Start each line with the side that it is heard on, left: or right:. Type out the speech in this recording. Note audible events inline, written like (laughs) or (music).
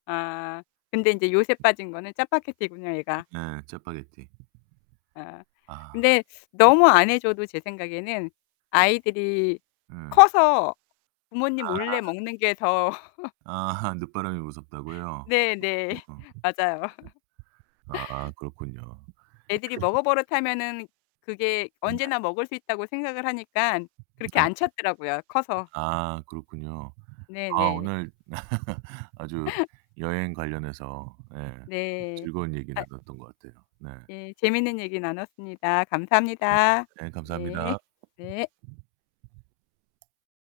left: 아. 근데 인제 요새 빠진 거는 짜파게티군요, 애가.
right: 네, 짜파게티.
left: 아.
right: 아.
left: 근데
right: 음.
left: 너무 안 해 줘도 제 생각에는 아이들이
right: 음.
left: 커서 부모님 몰래
right: 아.
left: 먹는 게 더 (laughs)
right: 아. 늦바람이 무섭다고요? 아,
left: 네네.
right: 그렇구나.
left: (laughs)
right: 네.
left: 맞아요. (laughs)
right: 아, 그렇군요.
left: 애들이 먹어 버릇하면은 그게
right: 음
left: 언제나
right: 네.
left: 먹을 수 있다고 생각을 하니깐 그렇게
right: 네 네.
left: 안 찾더라고요, 커서.
right: 아, 그렇군요. 아,
left: 네네.
right: 오늘 (laughs) 아주 여행 관련해서 예
left: 네.
right: 즐거운 얘기
left: 아
right: 나눴던 것 같아요. 네.
left: 예, 재밌는 얘기 나눴습니다.
right: 네.
left: 감사합니다.
right: 네,
left: 예.
right: 감사합니다.
left: 네.